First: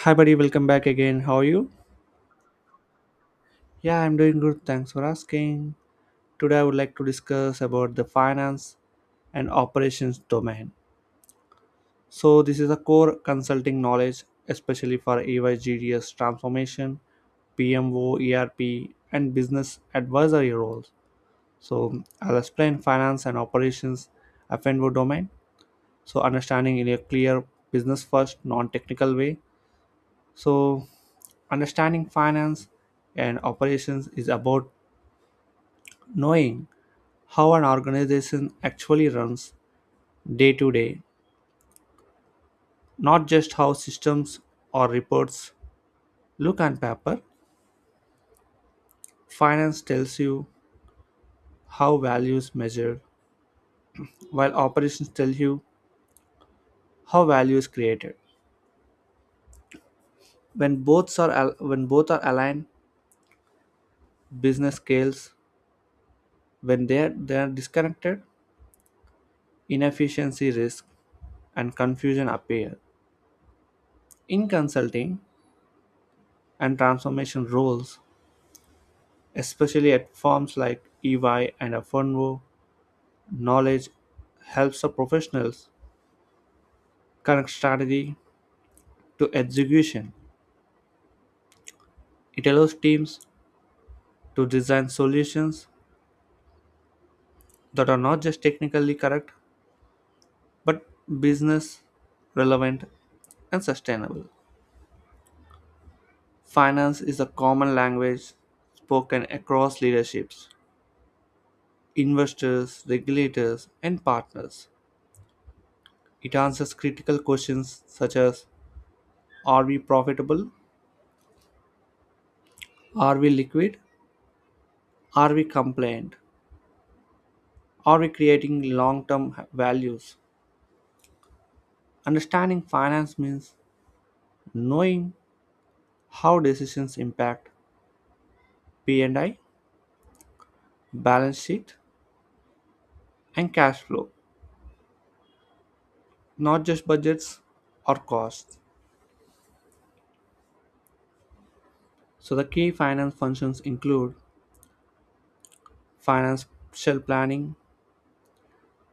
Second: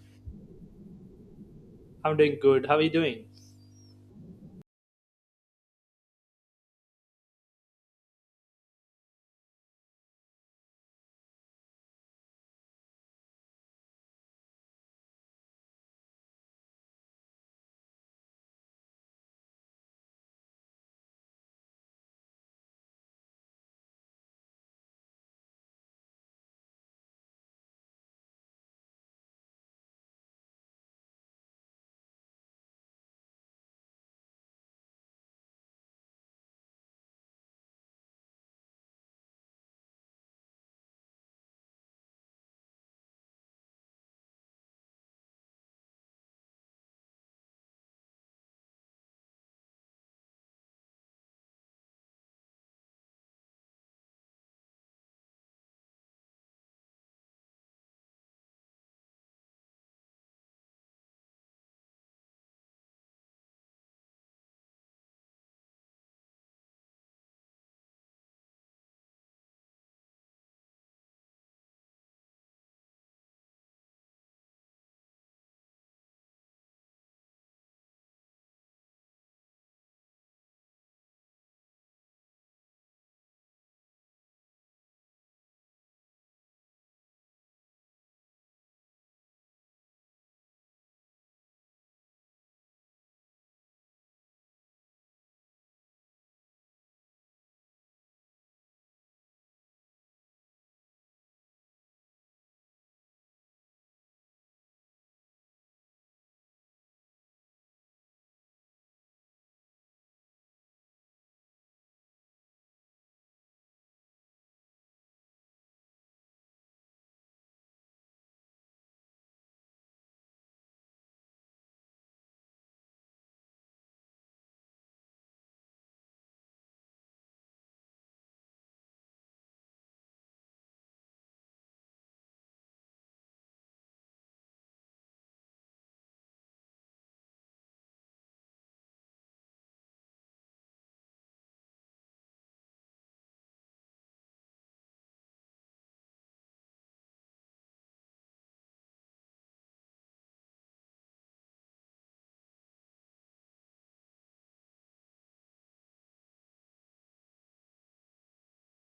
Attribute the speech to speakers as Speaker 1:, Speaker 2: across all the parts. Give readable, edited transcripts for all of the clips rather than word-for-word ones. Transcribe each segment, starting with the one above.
Speaker 1: Hi, buddy. Welcome back again. How are you?
Speaker 2: I'm doing good. How are you doing?
Speaker 1: Yeah, I'm doing good. Thanks for asking. Today, I would like to discuss about the finance and operations domain. So, this is a core consulting knowledge, especially for EYGDS transformation, PMO, ERP, and business advisory roles. So, I'll explain finance and operations FNO domain. So, understanding in a clear business first, non technical way. So, understanding finance and operations is about knowing how an organization actually runs day to day, not just how systems or reports look on paper. Finance tells you how value is measured, while operations tell you how value is created. When both are aligned, business scales. When they are disconnected, inefficiency risk and confusion appear. In consulting and transformation roles, especially at firms like EY and Fernwo, knowledge helps the professionals connect strategy to execution. It allows teams to design solutions that are not just technically correct but business relevant and sustainable. Finance is a common language spoken across leaderships, investors, regulators, and partners. It answers critical questions such as: Are we profitable? Are we liquid? Are we compliant? Are we creating long term values? Understanding finance means knowing how decisions impact P&I, balance sheet, and cash flow, not just budgets or costs. So, the key finance functions include financial planning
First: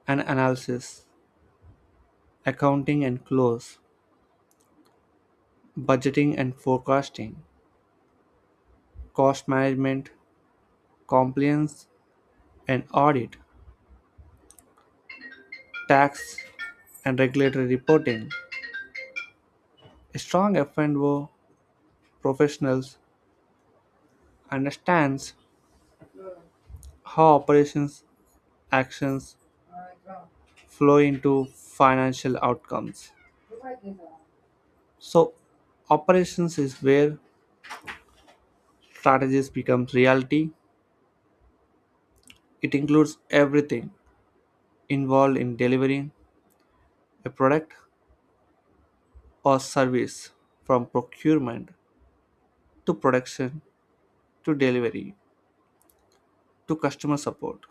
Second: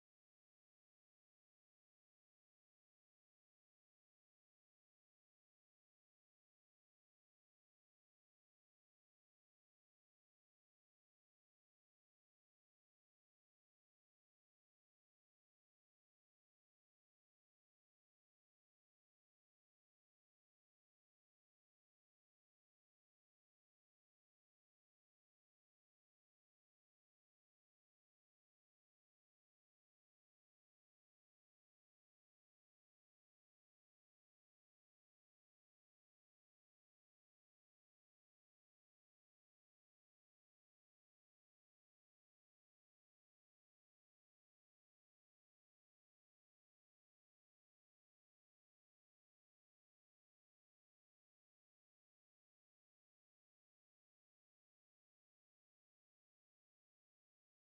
Speaker 1: and analysis, accounting and close, budgeting and forecasting, cost management, compliance and audit, tax and regulatory reporting. A strong F&O professional understands how operations actions flow into financial outcomes. So, operations is where strategies becomes reality. It includes everything involved in delivering a product or service, from procurement to production to delivery to customer support,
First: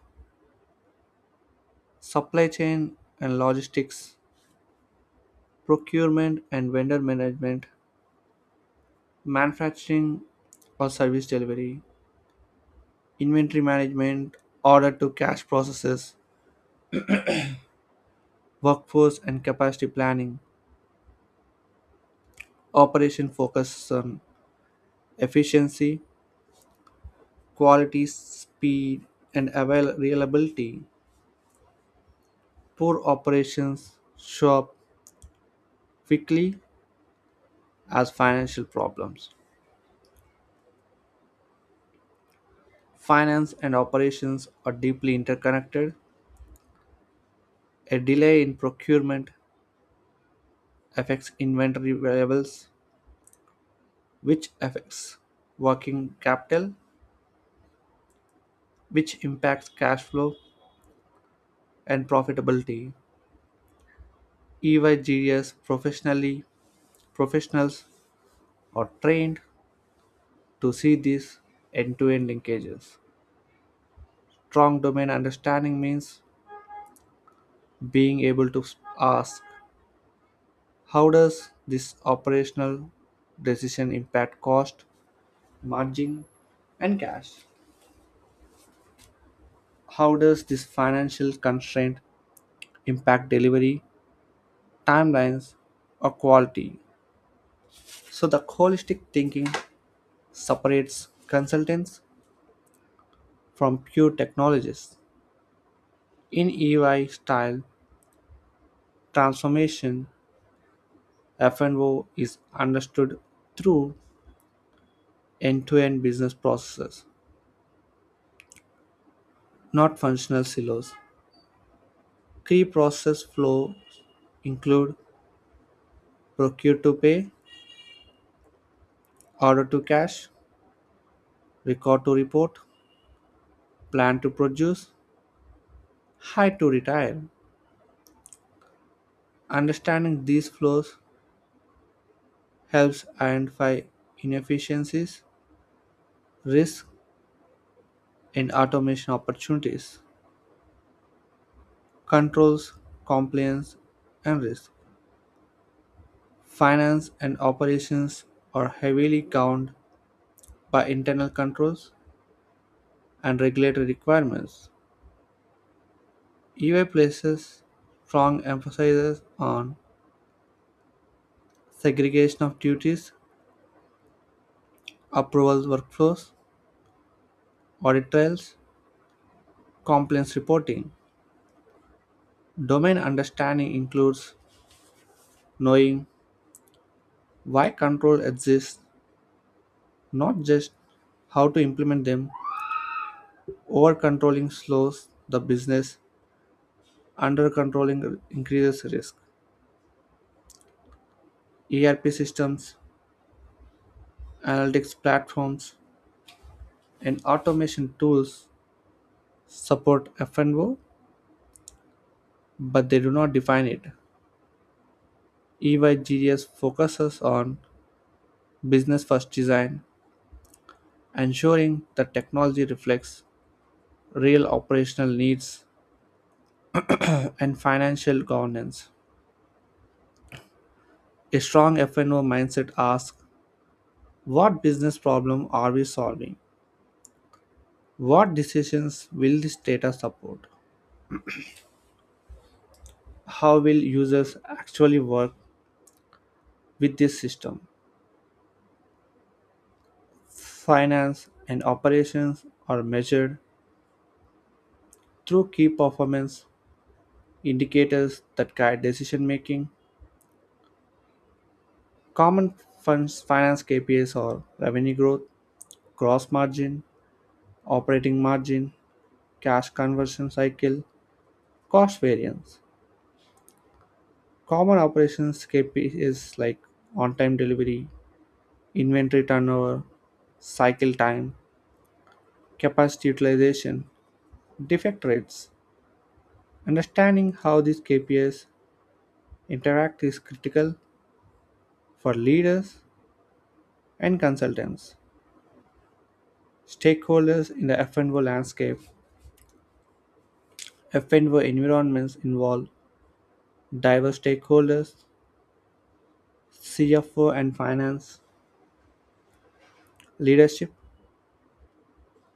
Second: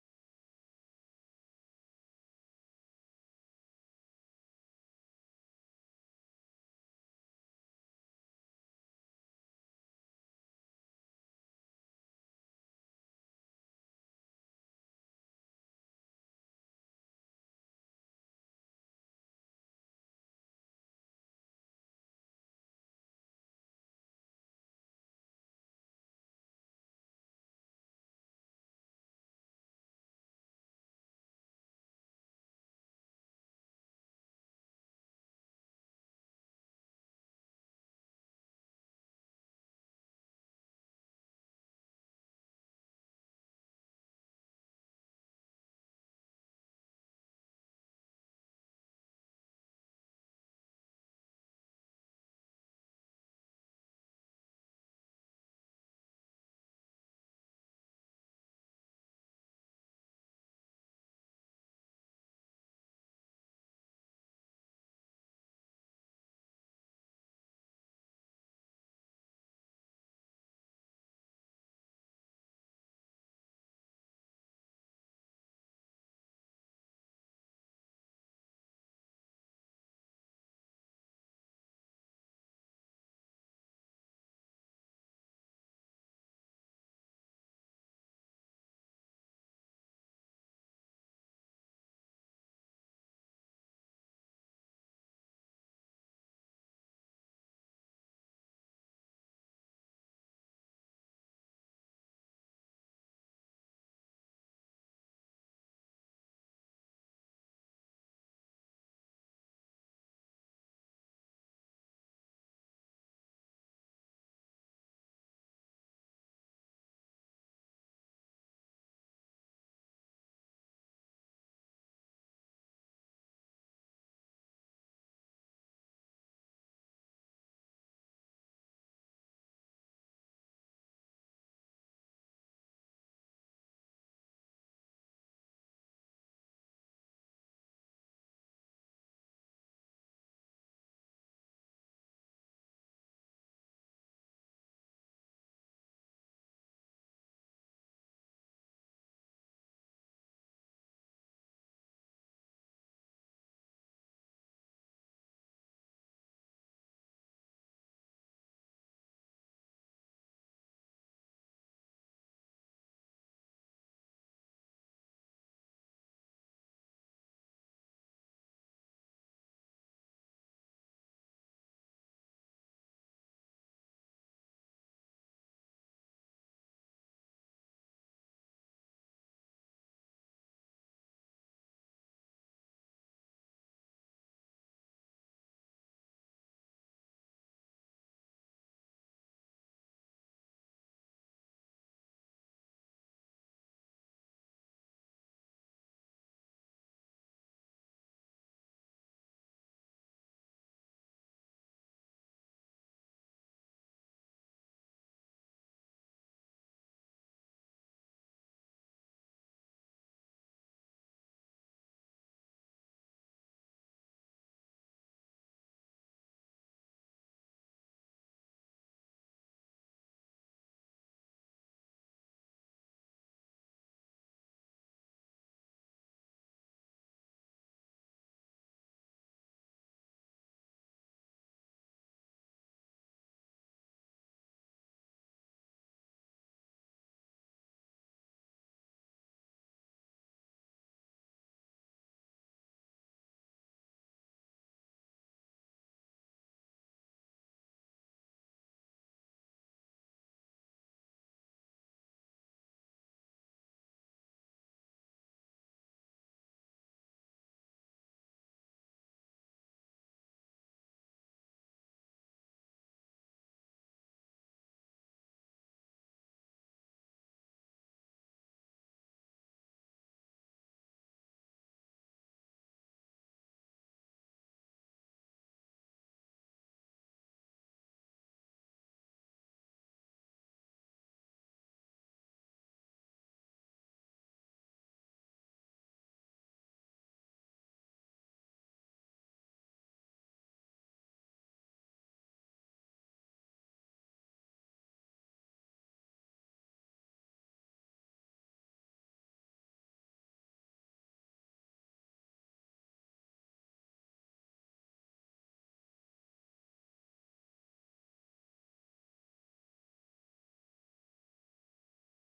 Speaker 1: supply chain and logistics, procurement and vendor management, manufacturing or service delivery, inventory management, order to cash processes, workforce and capacity planning. Operation focus on efficiency, quality, speed, and reliability. Poor operations show up quickly as financial problems. Finance and operations are deeply interconnected. A delay in procurement affects inventory levels, which affects working capital, which impacts cash flow and profitability. EYGS professionally professionals are trained to see these end-to-end linkages. Strong domain understanding means being able to ask: how does this operational decision impact cost, margin, and cash? How does this financial constraint impact delivery, timelines, or quality? So the holistic thinking separates consultants from pure technologists. In EY style transformation, FNO is understood through end to end business processes, not functional silos. Key process flows include procure to pay, order to cash, record to report, plan to produce, hire to retire. Understanding these flows helps identify inefficiencies, risks, and automation opportunities. Controls, compliance, and risk: finance and operations are heavily governed by internal controls and regulatory requirements. EY places strong emphasis on segregation of duties, approval workflows, audit trails, compliance reporting. Domain understanding includes knowing why control exists, not just how to implement them. Over controlling slows the business. Under controlling increases risk. ERP systems, analytics platforms, and automation tools support FNO, but they do not define it. EYGS focuses on business first design, ensuring that technology reflects real operational needs and financial governance. A strong FNO mindset asks: what business problem are we solving? What decisions will this data support? How will users actually work with this system? Finance and operations are measured through key performance indicators that guide decision making. Common funds finance KPIs are revenue growth, gross margin, operating margin, cash conversion cycle, cost variance. Common operations KPIs like on time delivery, inventory turnover, cycle time, capacity utilization, defect rates. Understanding how these KPIs interact is critical for leaders and consultants. Stakeholders in the F&O landscape: F&O environments involve diverse stakeholders, CFO and finance, leadership,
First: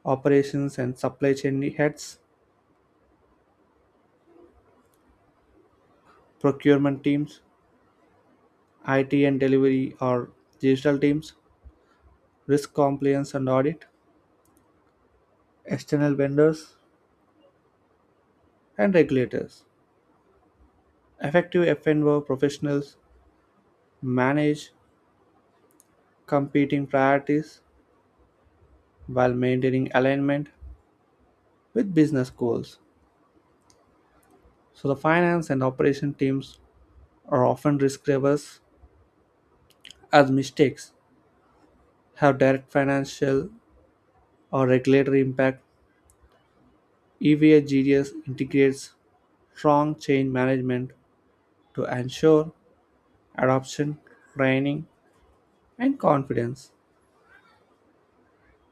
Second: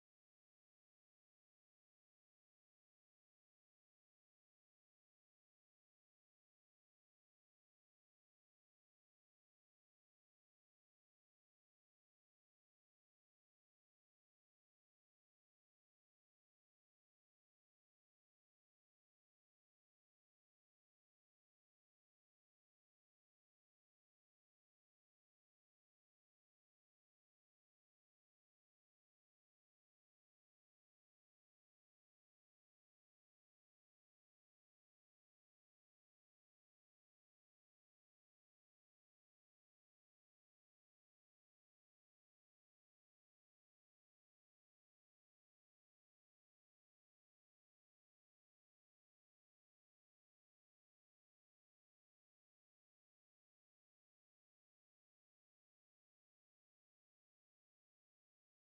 Speaker 1: operations and supply chain heads, procurement teams, IT and delivery or digital teams, risk compliance and audit, external vendors, and regulators. Effective F&O professionals manage competing priorities while maintaining alignment with business goals. So, the finance and operation teams are often risk averse, as mistakes have direct financial or regulatory impact. EVA GDS integrates strong change management to ensure adoption, training, and confidence.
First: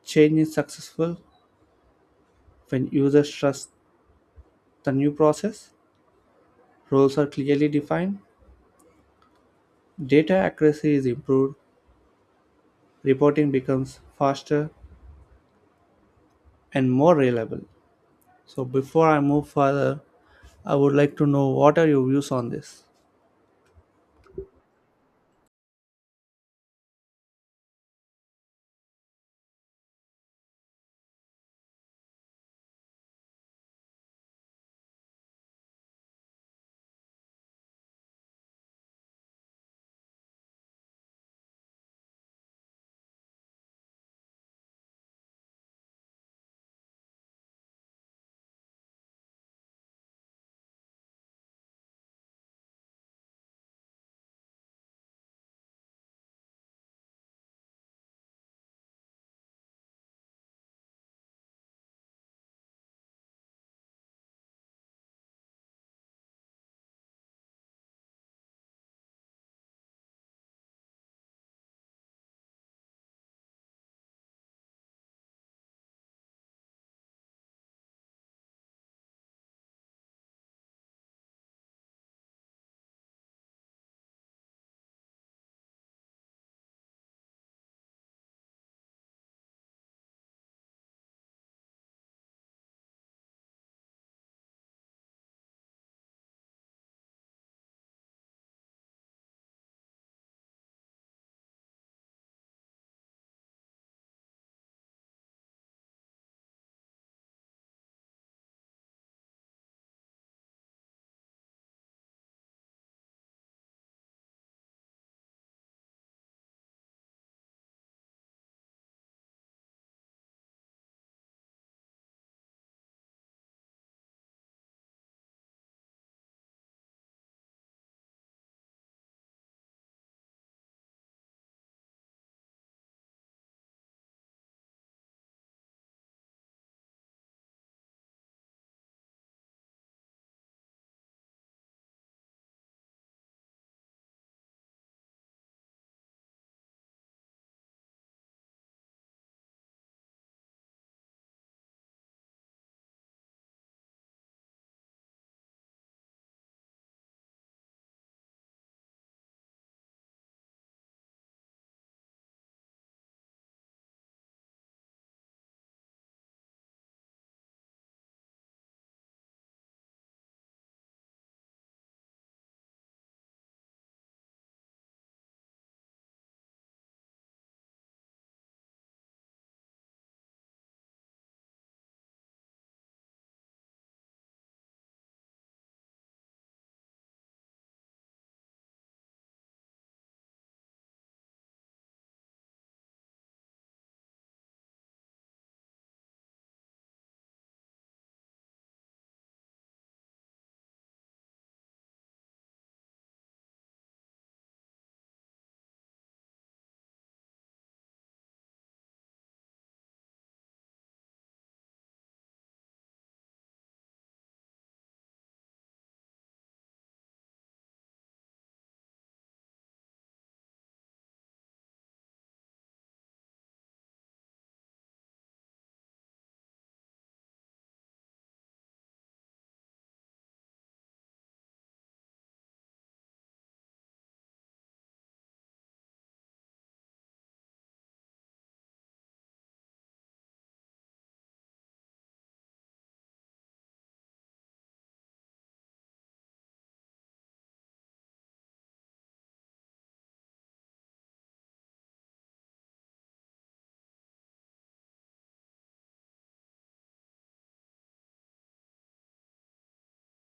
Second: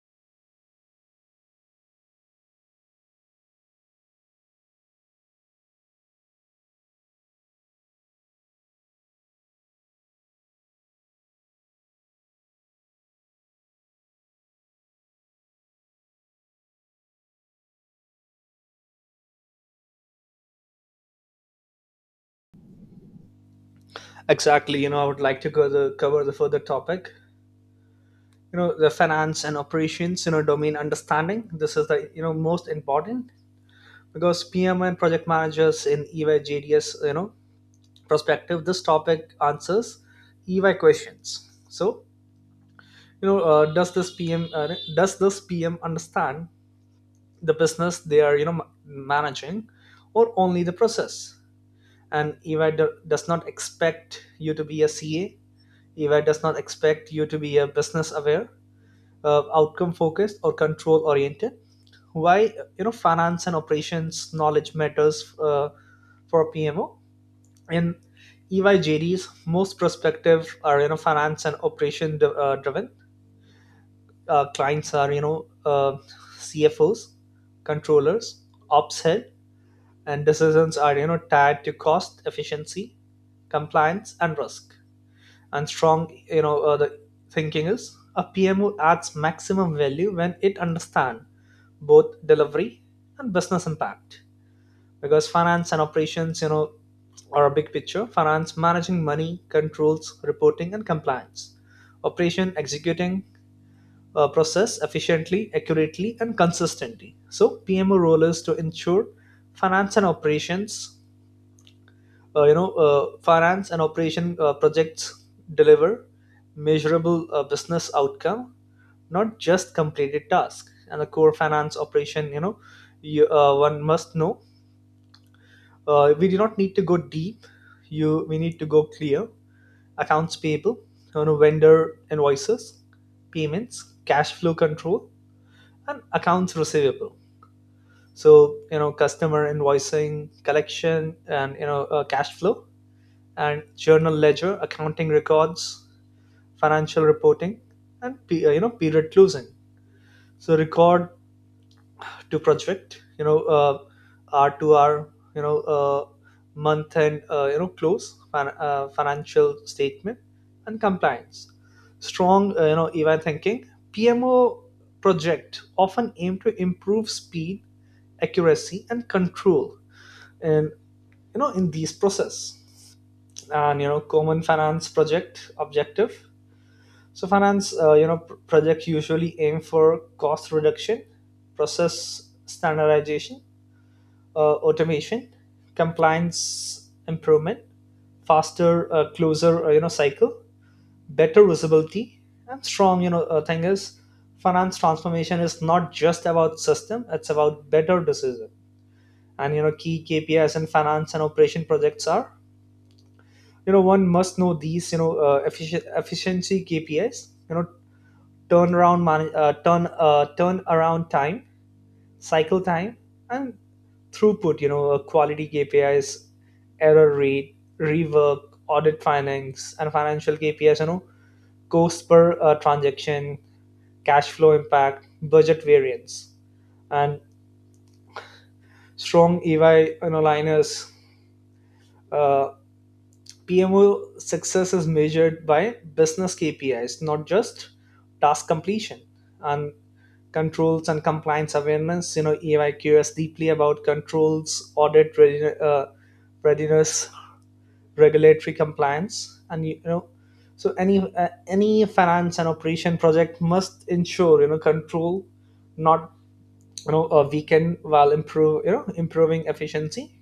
Speaker 1: Change is successful when users trust the new process, roles are clearly defined, data accuracy is improved, reporting becomes faster and more reliable. So before I move further, I would like to know what are your views on this?
Speaker 2: Exactly. I would like to cover the further topic. The finance and operations. Domain understanding. This is the most important because PM and project managers in EY JDS. Perspective. This topic answers EY questions. So you know, uh, does this PM uh, does this PM understand the business they are managing, or only the process? And EY does not expect you to be a CA. EY does not expect you to be a business aware, outcome focused, or control oriented. Why finance and operations knowledge matters, for PMO in EY JDs. Most prospective are finance and operation driven. Clients are CFOs, controllers, ops head, and decisions are tied to cost efficiency, compliance, and risk. And strong you know the thinking is a PMO adds maximum value when it understands both delivery and business impact, because finance and operations, are a big picture. Finance managing money, controls, reporting and compliance; operation executing a process efficiently, accurately and consistently. So PMO role is to ensure finance and operations, finance and operation, projects deliver measurable, business outcome, not just completed task. And the core finance operation, one must know, we do not need to go deep, you we need to go clear. Accounts payable, vendor invoices, payments, cash flow control, and accounts receivable. So customer invoicing, collection, and cash flow, and journal ledger, accounting records, financial reporting, and period closing. So record to project, R to R, you know uh, month end, close, financial statement, and compliance. Strong, event thinking. PMO project often aim to improve speed, accuracy, and control, and in these process. And common finance project objective. So finance, project usually aim for cost reduction, process standardization, automation, compliance improvement, faster, closer, cycle, better visibility. And strong thing is finance transformation is not just about system, it's about better decision. And key KPIs in finance and operation projects are, one must know these, efficiency KPIs, turnaround turn around time, cycle time, and throughput, quality KPIs, error rate, rework, audit findings, and financial KPIs, cost per, transaction, cash flow impact, budget variance. And strong EY, liners, uh, PMO success is measured by business KPIs, not just task completion. And controls and compliance awareness, EY cares deeply about controls, audit readiness, readiness, regulatory compliance, and so any finance and operation project must ensure, control, not a weaken while improve you know improving efficiency,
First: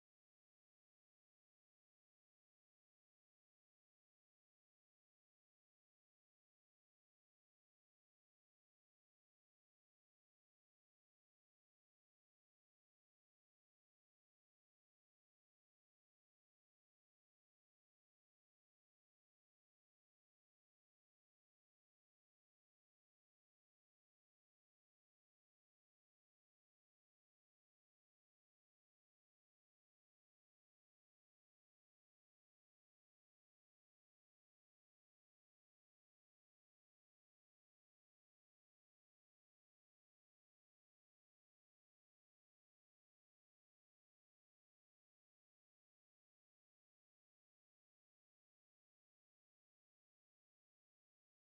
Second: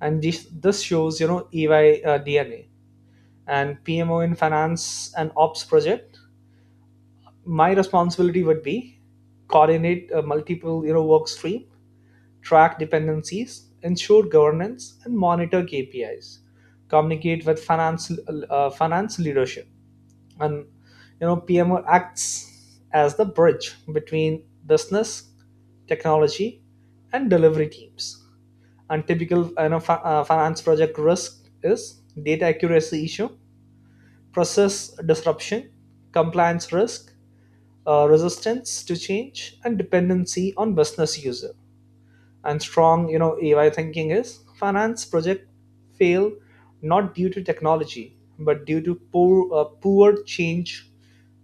Speaker 2: and this shows, EY, DNA. And PMO in finance and ops project, my responsibility would be coordinate, multiple, work stream, track dependencies, ensure governance, and monitor KPIs. Communicate with finance leadership, and PMO acts as the bridge between business, technology, and delivery teams. And typical, finance project risk is data accuracy issue, process disruption, compliance risk, resistance to change, and dependency on business user. And strong, AI thinking is finance project fail not due to technology but due to poor change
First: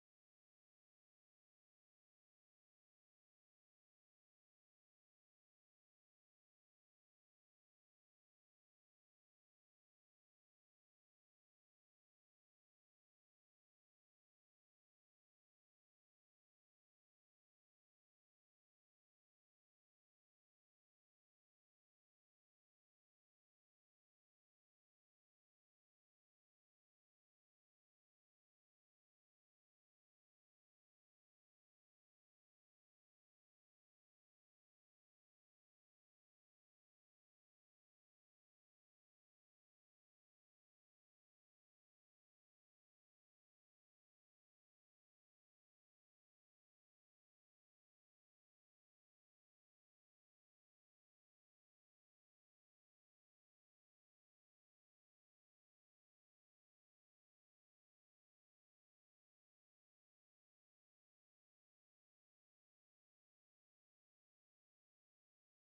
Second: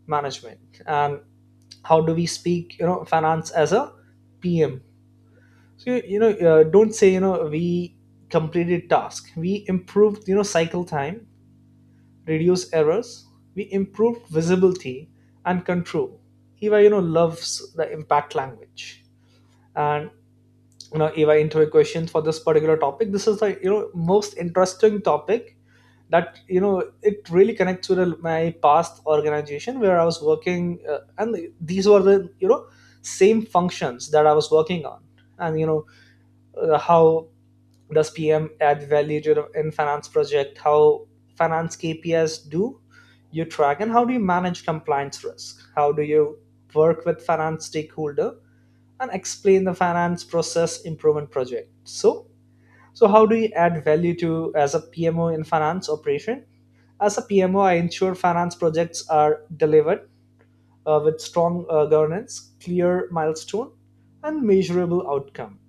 Speaker 2: management. And how do we speak, finance as a PM? So don't say, we completed task. We improved, cycle time, reduce errors, we improved visibility and control. Eva, loves the impact language. And Eva into questions for this particular topic. This is the most interesting topic that, it really connects with my past organization where I was working, and these were the same functions that I was working on. And how does PM add value to in finance project? How finance KPIs do you track, and how do you manage compliance risk? How do you work with finance stakeholder and explain the finance process improvement project? So, so how do you add value to as a PMO in finance operation? As a PMO, I ensure finance projects are delivered, with strong, governance, clear milestone, and measurable outcome.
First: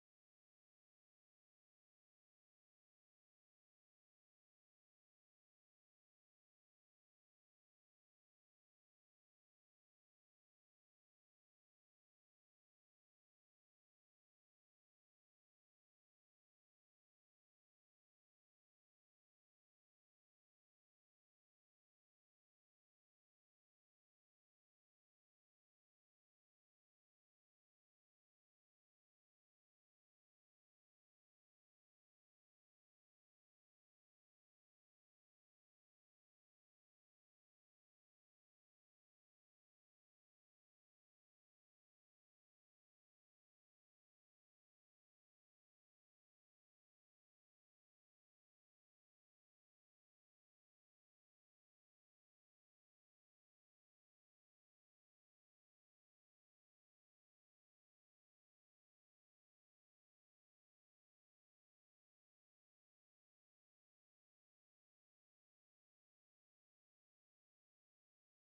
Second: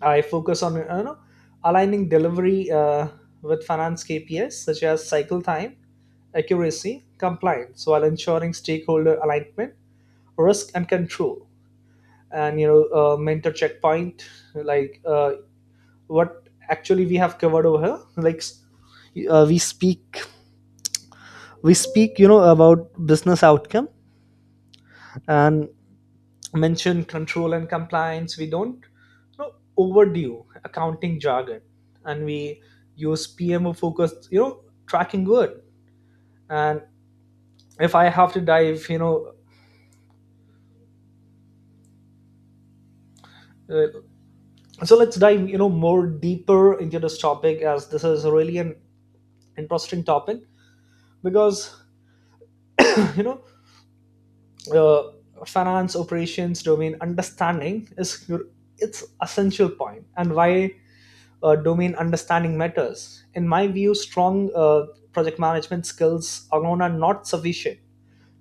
Speaker 2: I focus on, aligning delivery, with finance KPIs such as cycle time, accuracy, compliance, while ensuring stakeholder alignment, risk and control, and mentor checkpoint like, what actually we have covered over here. Uh, we speak we speak, about business outcome, and mention control and compliance. We don't, overdue accounting jargon, and we use PMO focused, tracking word. And if I have to dive, uh, so let's dive, more deeper into this topic, as this is really an interesting topic because you know uh, finance operations domain understanding is your it's essential point. And why, domain understanding matters. In my view, strong, project management skills alone are not sufficient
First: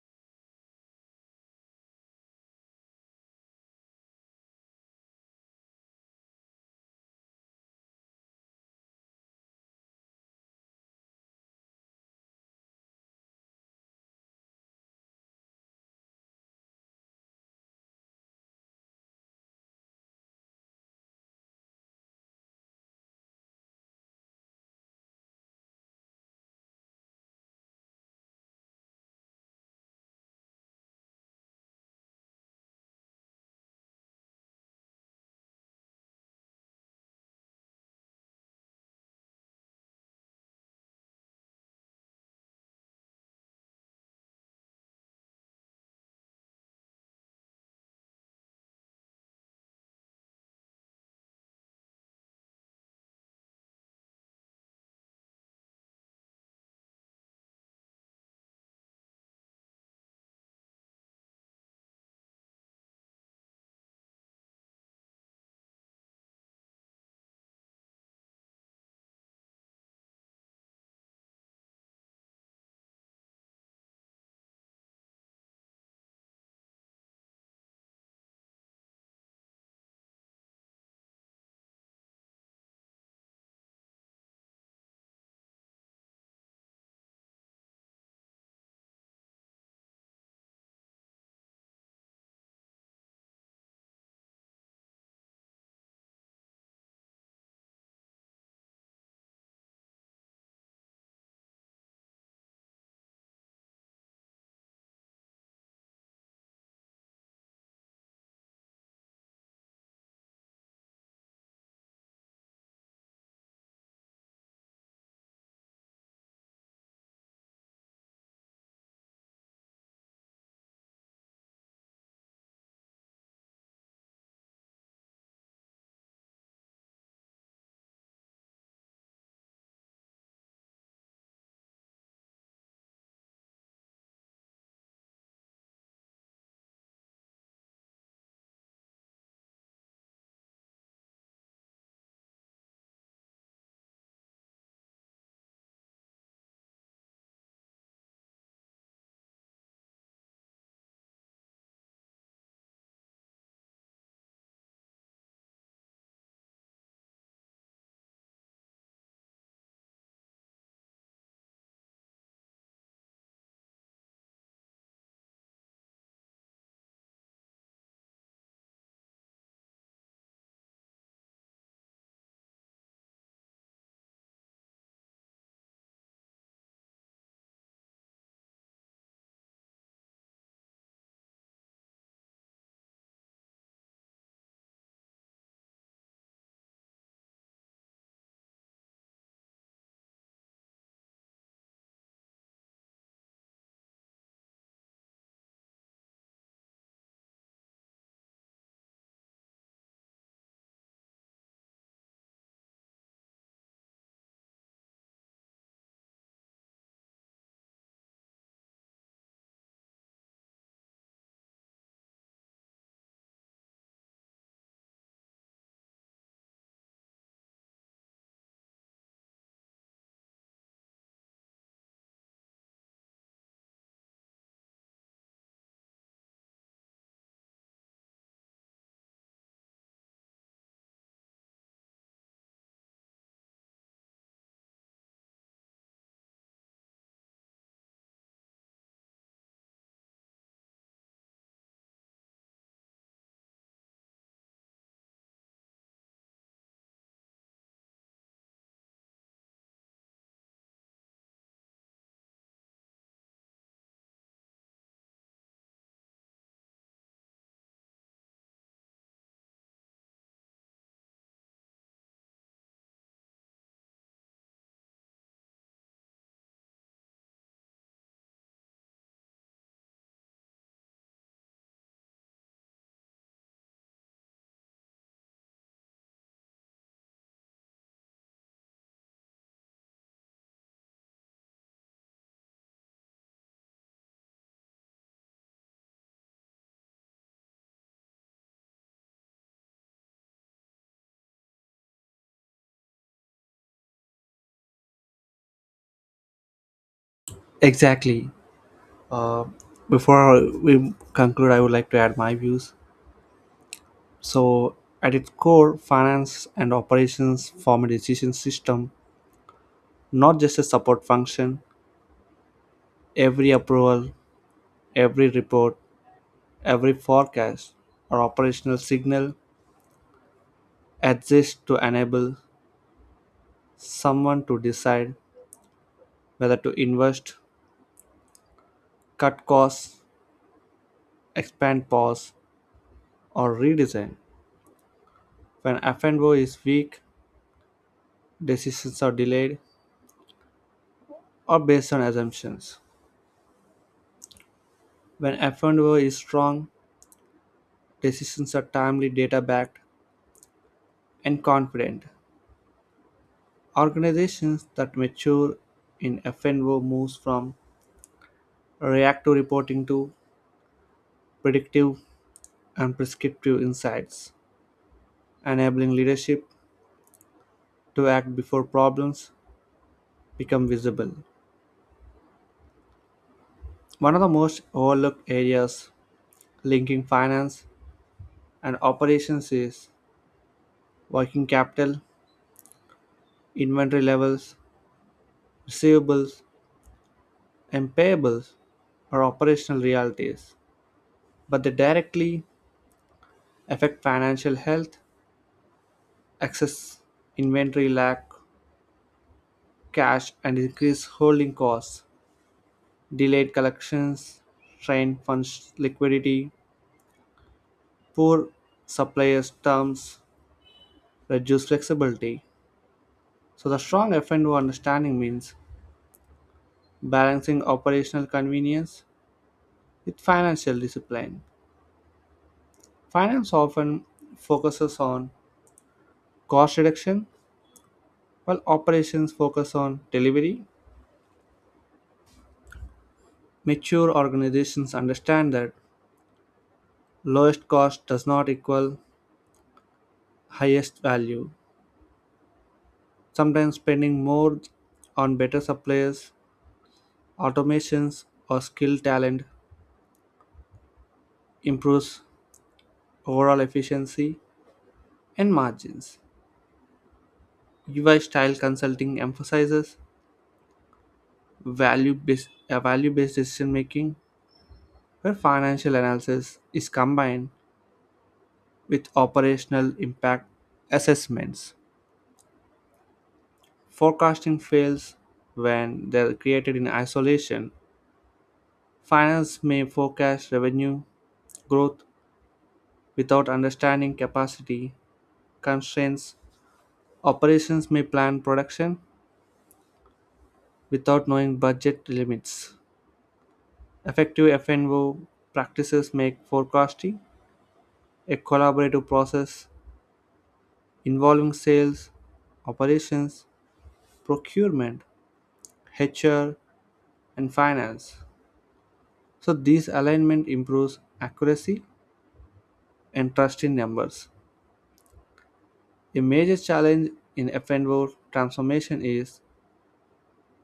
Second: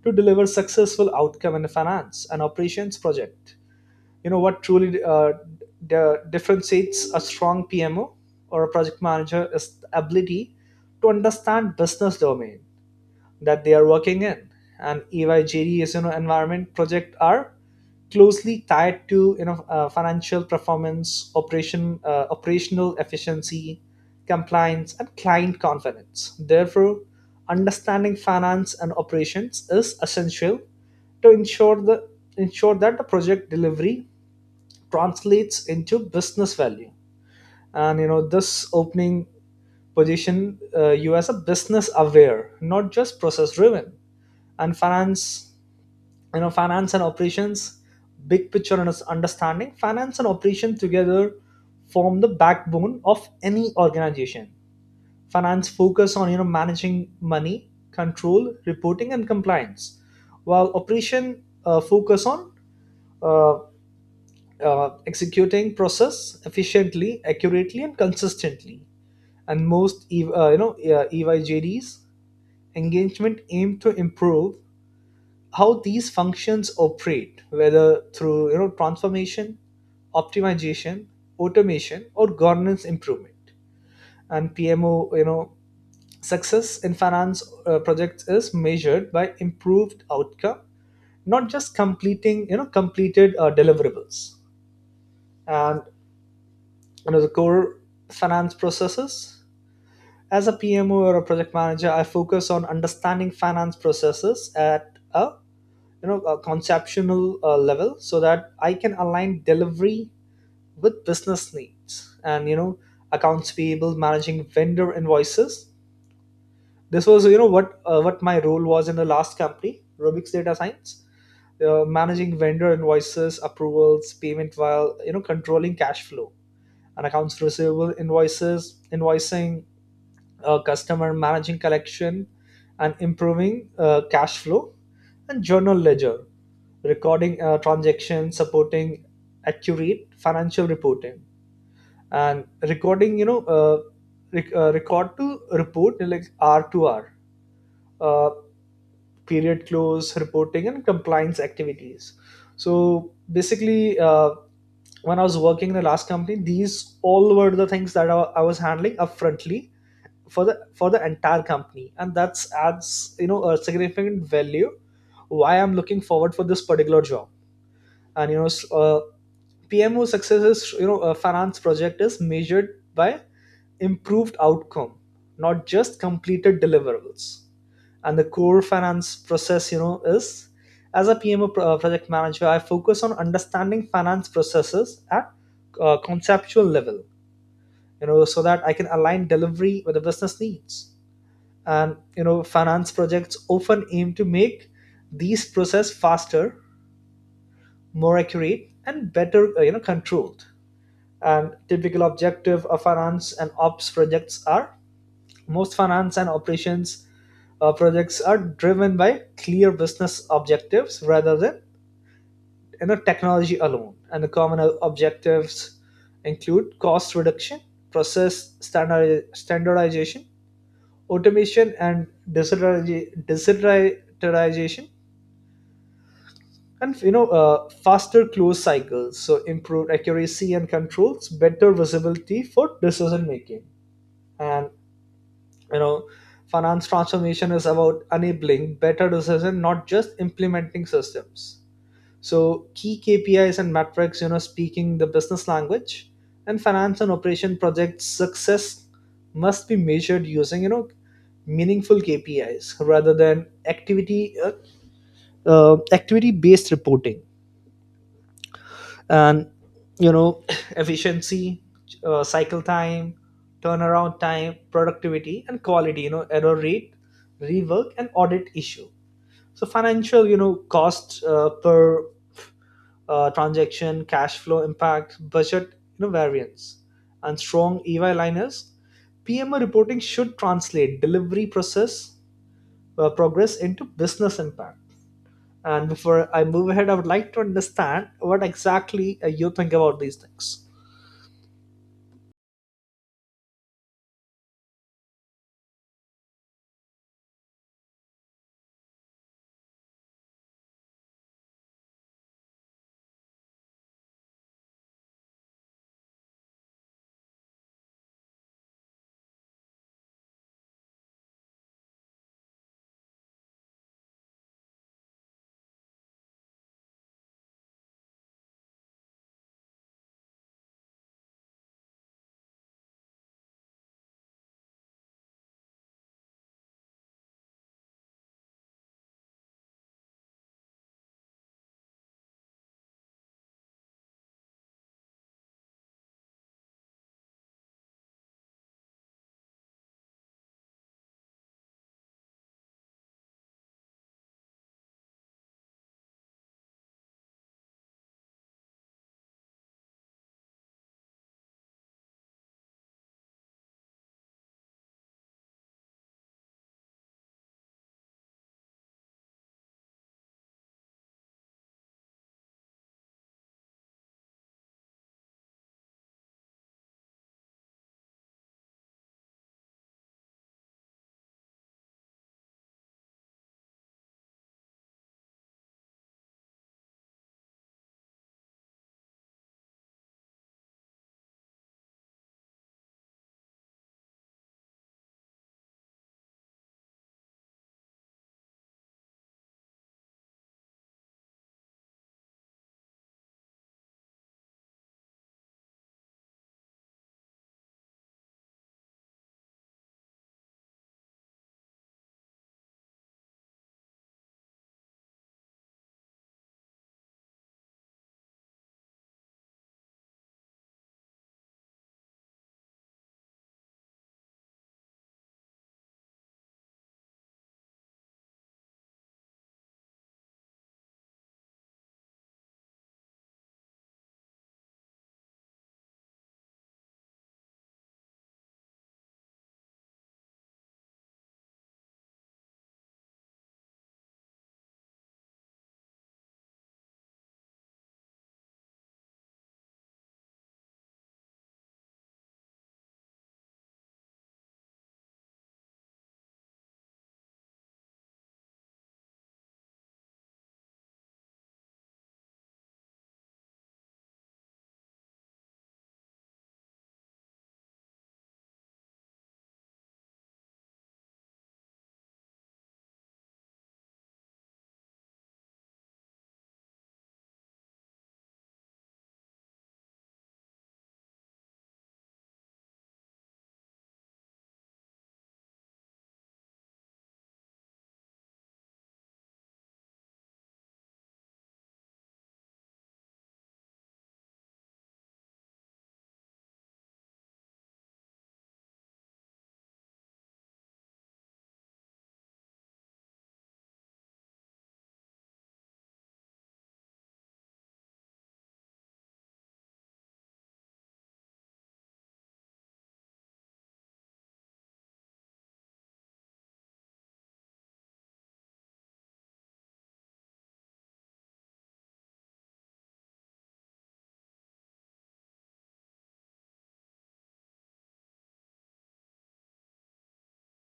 Speaker 2: to deliver successful outcome in a finance and operations project. What truly, differentiates a strong PMO or a project manager is the ability to understand business domain that they are working in. And EYGD is, environment project are closely tied to, financial performance, operational efficiency, compliance, and client confidence. Therefore, understanding finance and operations is essential to ensure that the project delivery translates into business value. And this opening position, you as a business aware, not just process driven. And finance, finance and operations big picture. And understanding finance and operation together form the backbone of any organization. Finance focus on, managing money, control, reporting and compliance, while operation focus on, uh, executing process efficiently, accurately and consistently. And most EYJDs engagement aim to improve how these functions operate, whether through, transformation, optimization, automation, or governance improvement. And PMO, success in finance projects is measured by improved outcome, not just completing you know completed, deliverables. And the core finance processes. As a PMO or a project manager, I focus on understanding finance processes at a you know a conceptual, level, so that I can align delivery with business needs. And accounts payable managing vendor invoices. This was, what my role was in the last company, Rubik's Data Science, managing vendor invoices, approvals, payment, while, controlling cash flow. And accounts receivable invoices, invoicing, customer, managing collection, and improving, cash flow. And journal ledger recording, transactions, supporting accurate financial reporting, and recording, record to report like R to R, uh, period close, reporting, and compliance activities. So basically, when I was working in the last company, these all were the things that I was handling upfrontly for the entire company, and that's adds, a significant value why I'm looking forward for this particular job. And PMO successes, a finance project is measured by improved outcome, not just completed deliverables. And the core finance process, is as a PMO, project manager, I focus on understanding finance processes at, conceptual level, so that I can align delivery with the business needs. And finance projects often aim to make these process faster, more accurate and better, controlled. And typical objective of finance and ops projects are, most finance and operations, projects are driven by clear business objectives rather than, technology alone. And the common objectives include cost reduction, standardization, automation and digitalization. And faster close cycles, so improved accuracy and controls, better visibility for decision making. And you know finance transformation is about enabling better decision, not just implementing systems. So key KPIs and metrics, speaking the business language. And finance and operation project success must be measured using, meaningful KPIs rather than activity based reporting. And you know efficiency, cycle time, turnaround time, productivity and quality, error rate, rework and audit issue. So financial, cost per, transaction, cash flow impact, budget, variance. And strong EY liners, PMO reporting should translate delivery process progress into business impact. And before I move ahead, I would like to understand what exactly, you think about these things.
Speaker 1: Exactly. Before we conclude, I would like to add my views. So, at its core, finance and operations form a decision system, not just a support function. Every approval, every report, every forecast or operational signal exists to enable someone to decide whether to invest, cut costs, expand, pause, or redesign. When F&O is weak, decisions are delayed or based on assumptions. When F&O is strong, decisions are timely, data backed, and confident. Organizations that mature in F&O moves from reactive reporting to predictive and prescriptive insights, enabling leadership to act before problems become visible. One of the most overlooked areas linking finance and operations is working capital. Inventory levels, receivables, and payables are operational realities, but they directly affect financial health: excess inventory lack, cash, and increased holding costs, delayed collections, strained funds liquidity, poor suppliers terms, reduced flexibility. So the strong F&O understanding means balancing operational convenience with financial discipline. Finance often focuses on cost reduction, while operations focus on delivery. Mature organizations understand that lowest cost does not equal highest value. Sometimes spending more on better suppliers, automations, or skilled talent improves overall efficiency and margins. UI style consulting emphasizes value-based decision making, where financial analysis is combined with operational impact assessments. Forecasting fails when they're created in isolation. Finance may forecast revenue growth without understanding capacity constraints. Operations may plan production without knowing budget limits. Effective F&O practices make forecasting a collaborative process involving sales, operations, procurement, HR, and finance. So this alignment improves accuracy and trust in numbers. A major challenge in FNO transformation is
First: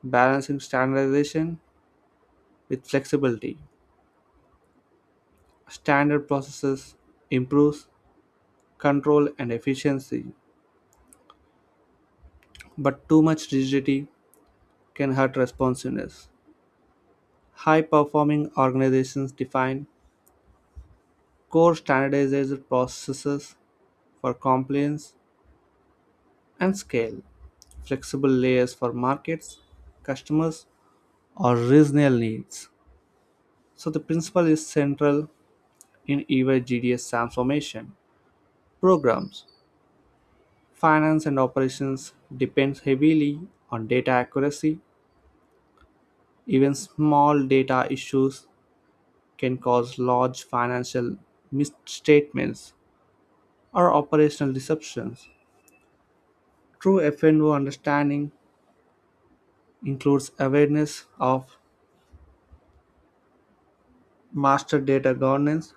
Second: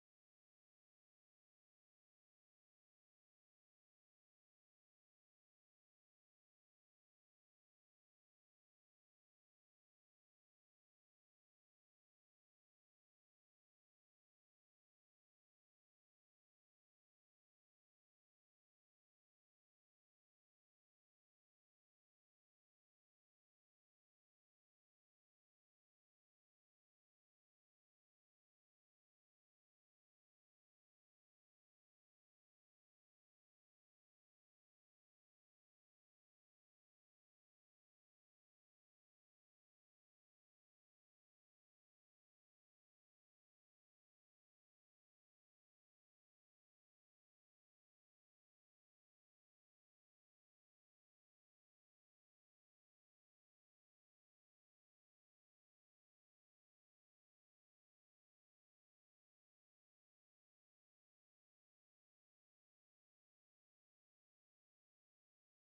Speaker 1: balancing standardization with flexibility. Standard processes improves control and efficiency, but too much rigidity can hurt responsiveness. High performing organizations define core standardized processes for compliance and scale, flexible layers for markets, customers, or regional needs. So the principle is central in even GDS transformation programs. Finance and operations depends heavily on data accuracy. Even small data issues can cause large financial misstatements or operational deceptions. True FNO understanding includes awareness of master data governance,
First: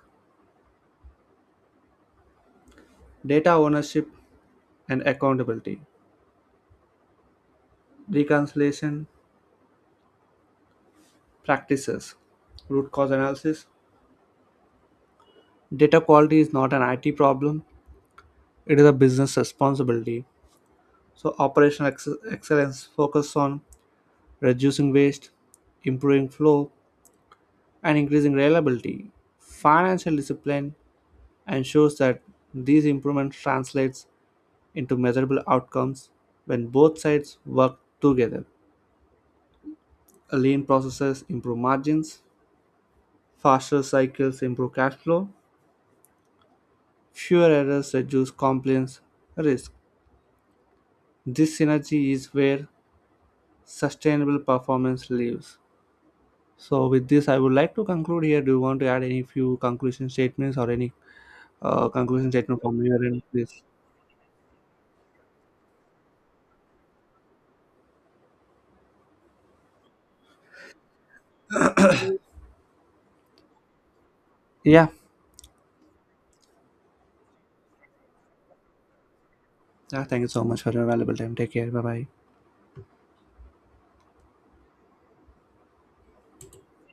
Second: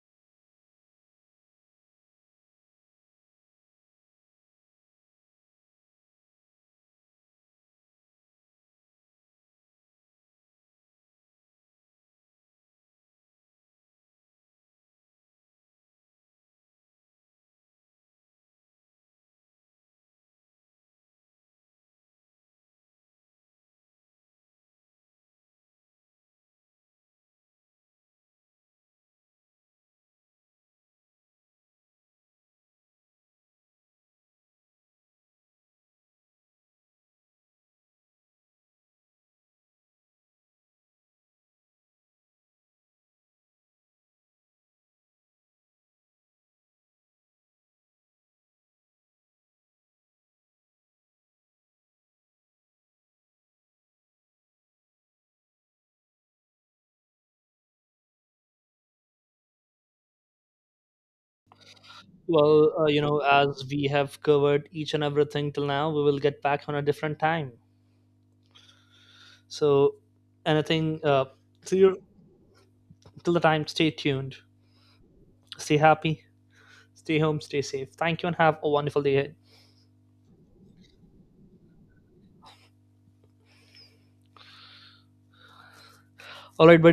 Speaker 1: data ownership, and accountability, reconciliation practices, root cause analysis. Data quality is not an IT problem, it is a business responsibility. So, operational excellence focuses on reducing waste, improving flow, and increasing reliability. Financial discipline ensures that these improvements translates into measurable outcomes. When both sides work together, lean processes improve margins, faster cycles improve cash flow, fewer errors reduce compliance risk. This synergy is where sustainable performance lives. So, with this, I would like to conclude here. Do you want to add any few conclusion statements or any conclusion statement
Speaker 2: Well,
Speaker 1: from your end, please?
Speaker 2: as we have covered each and everything till now, we will get back on a different time. So, anything, so you, till the time, stay tuned,
Speaker 1: Yeah.
Speaker 2: stay happy, stay home, stay safe. Thank you, and have a wonderful day ahead.
Speaker 1: Yeah. Thank you so much for your valuable time. Take care. Bye bye.
Speaker 2: All right, buddy.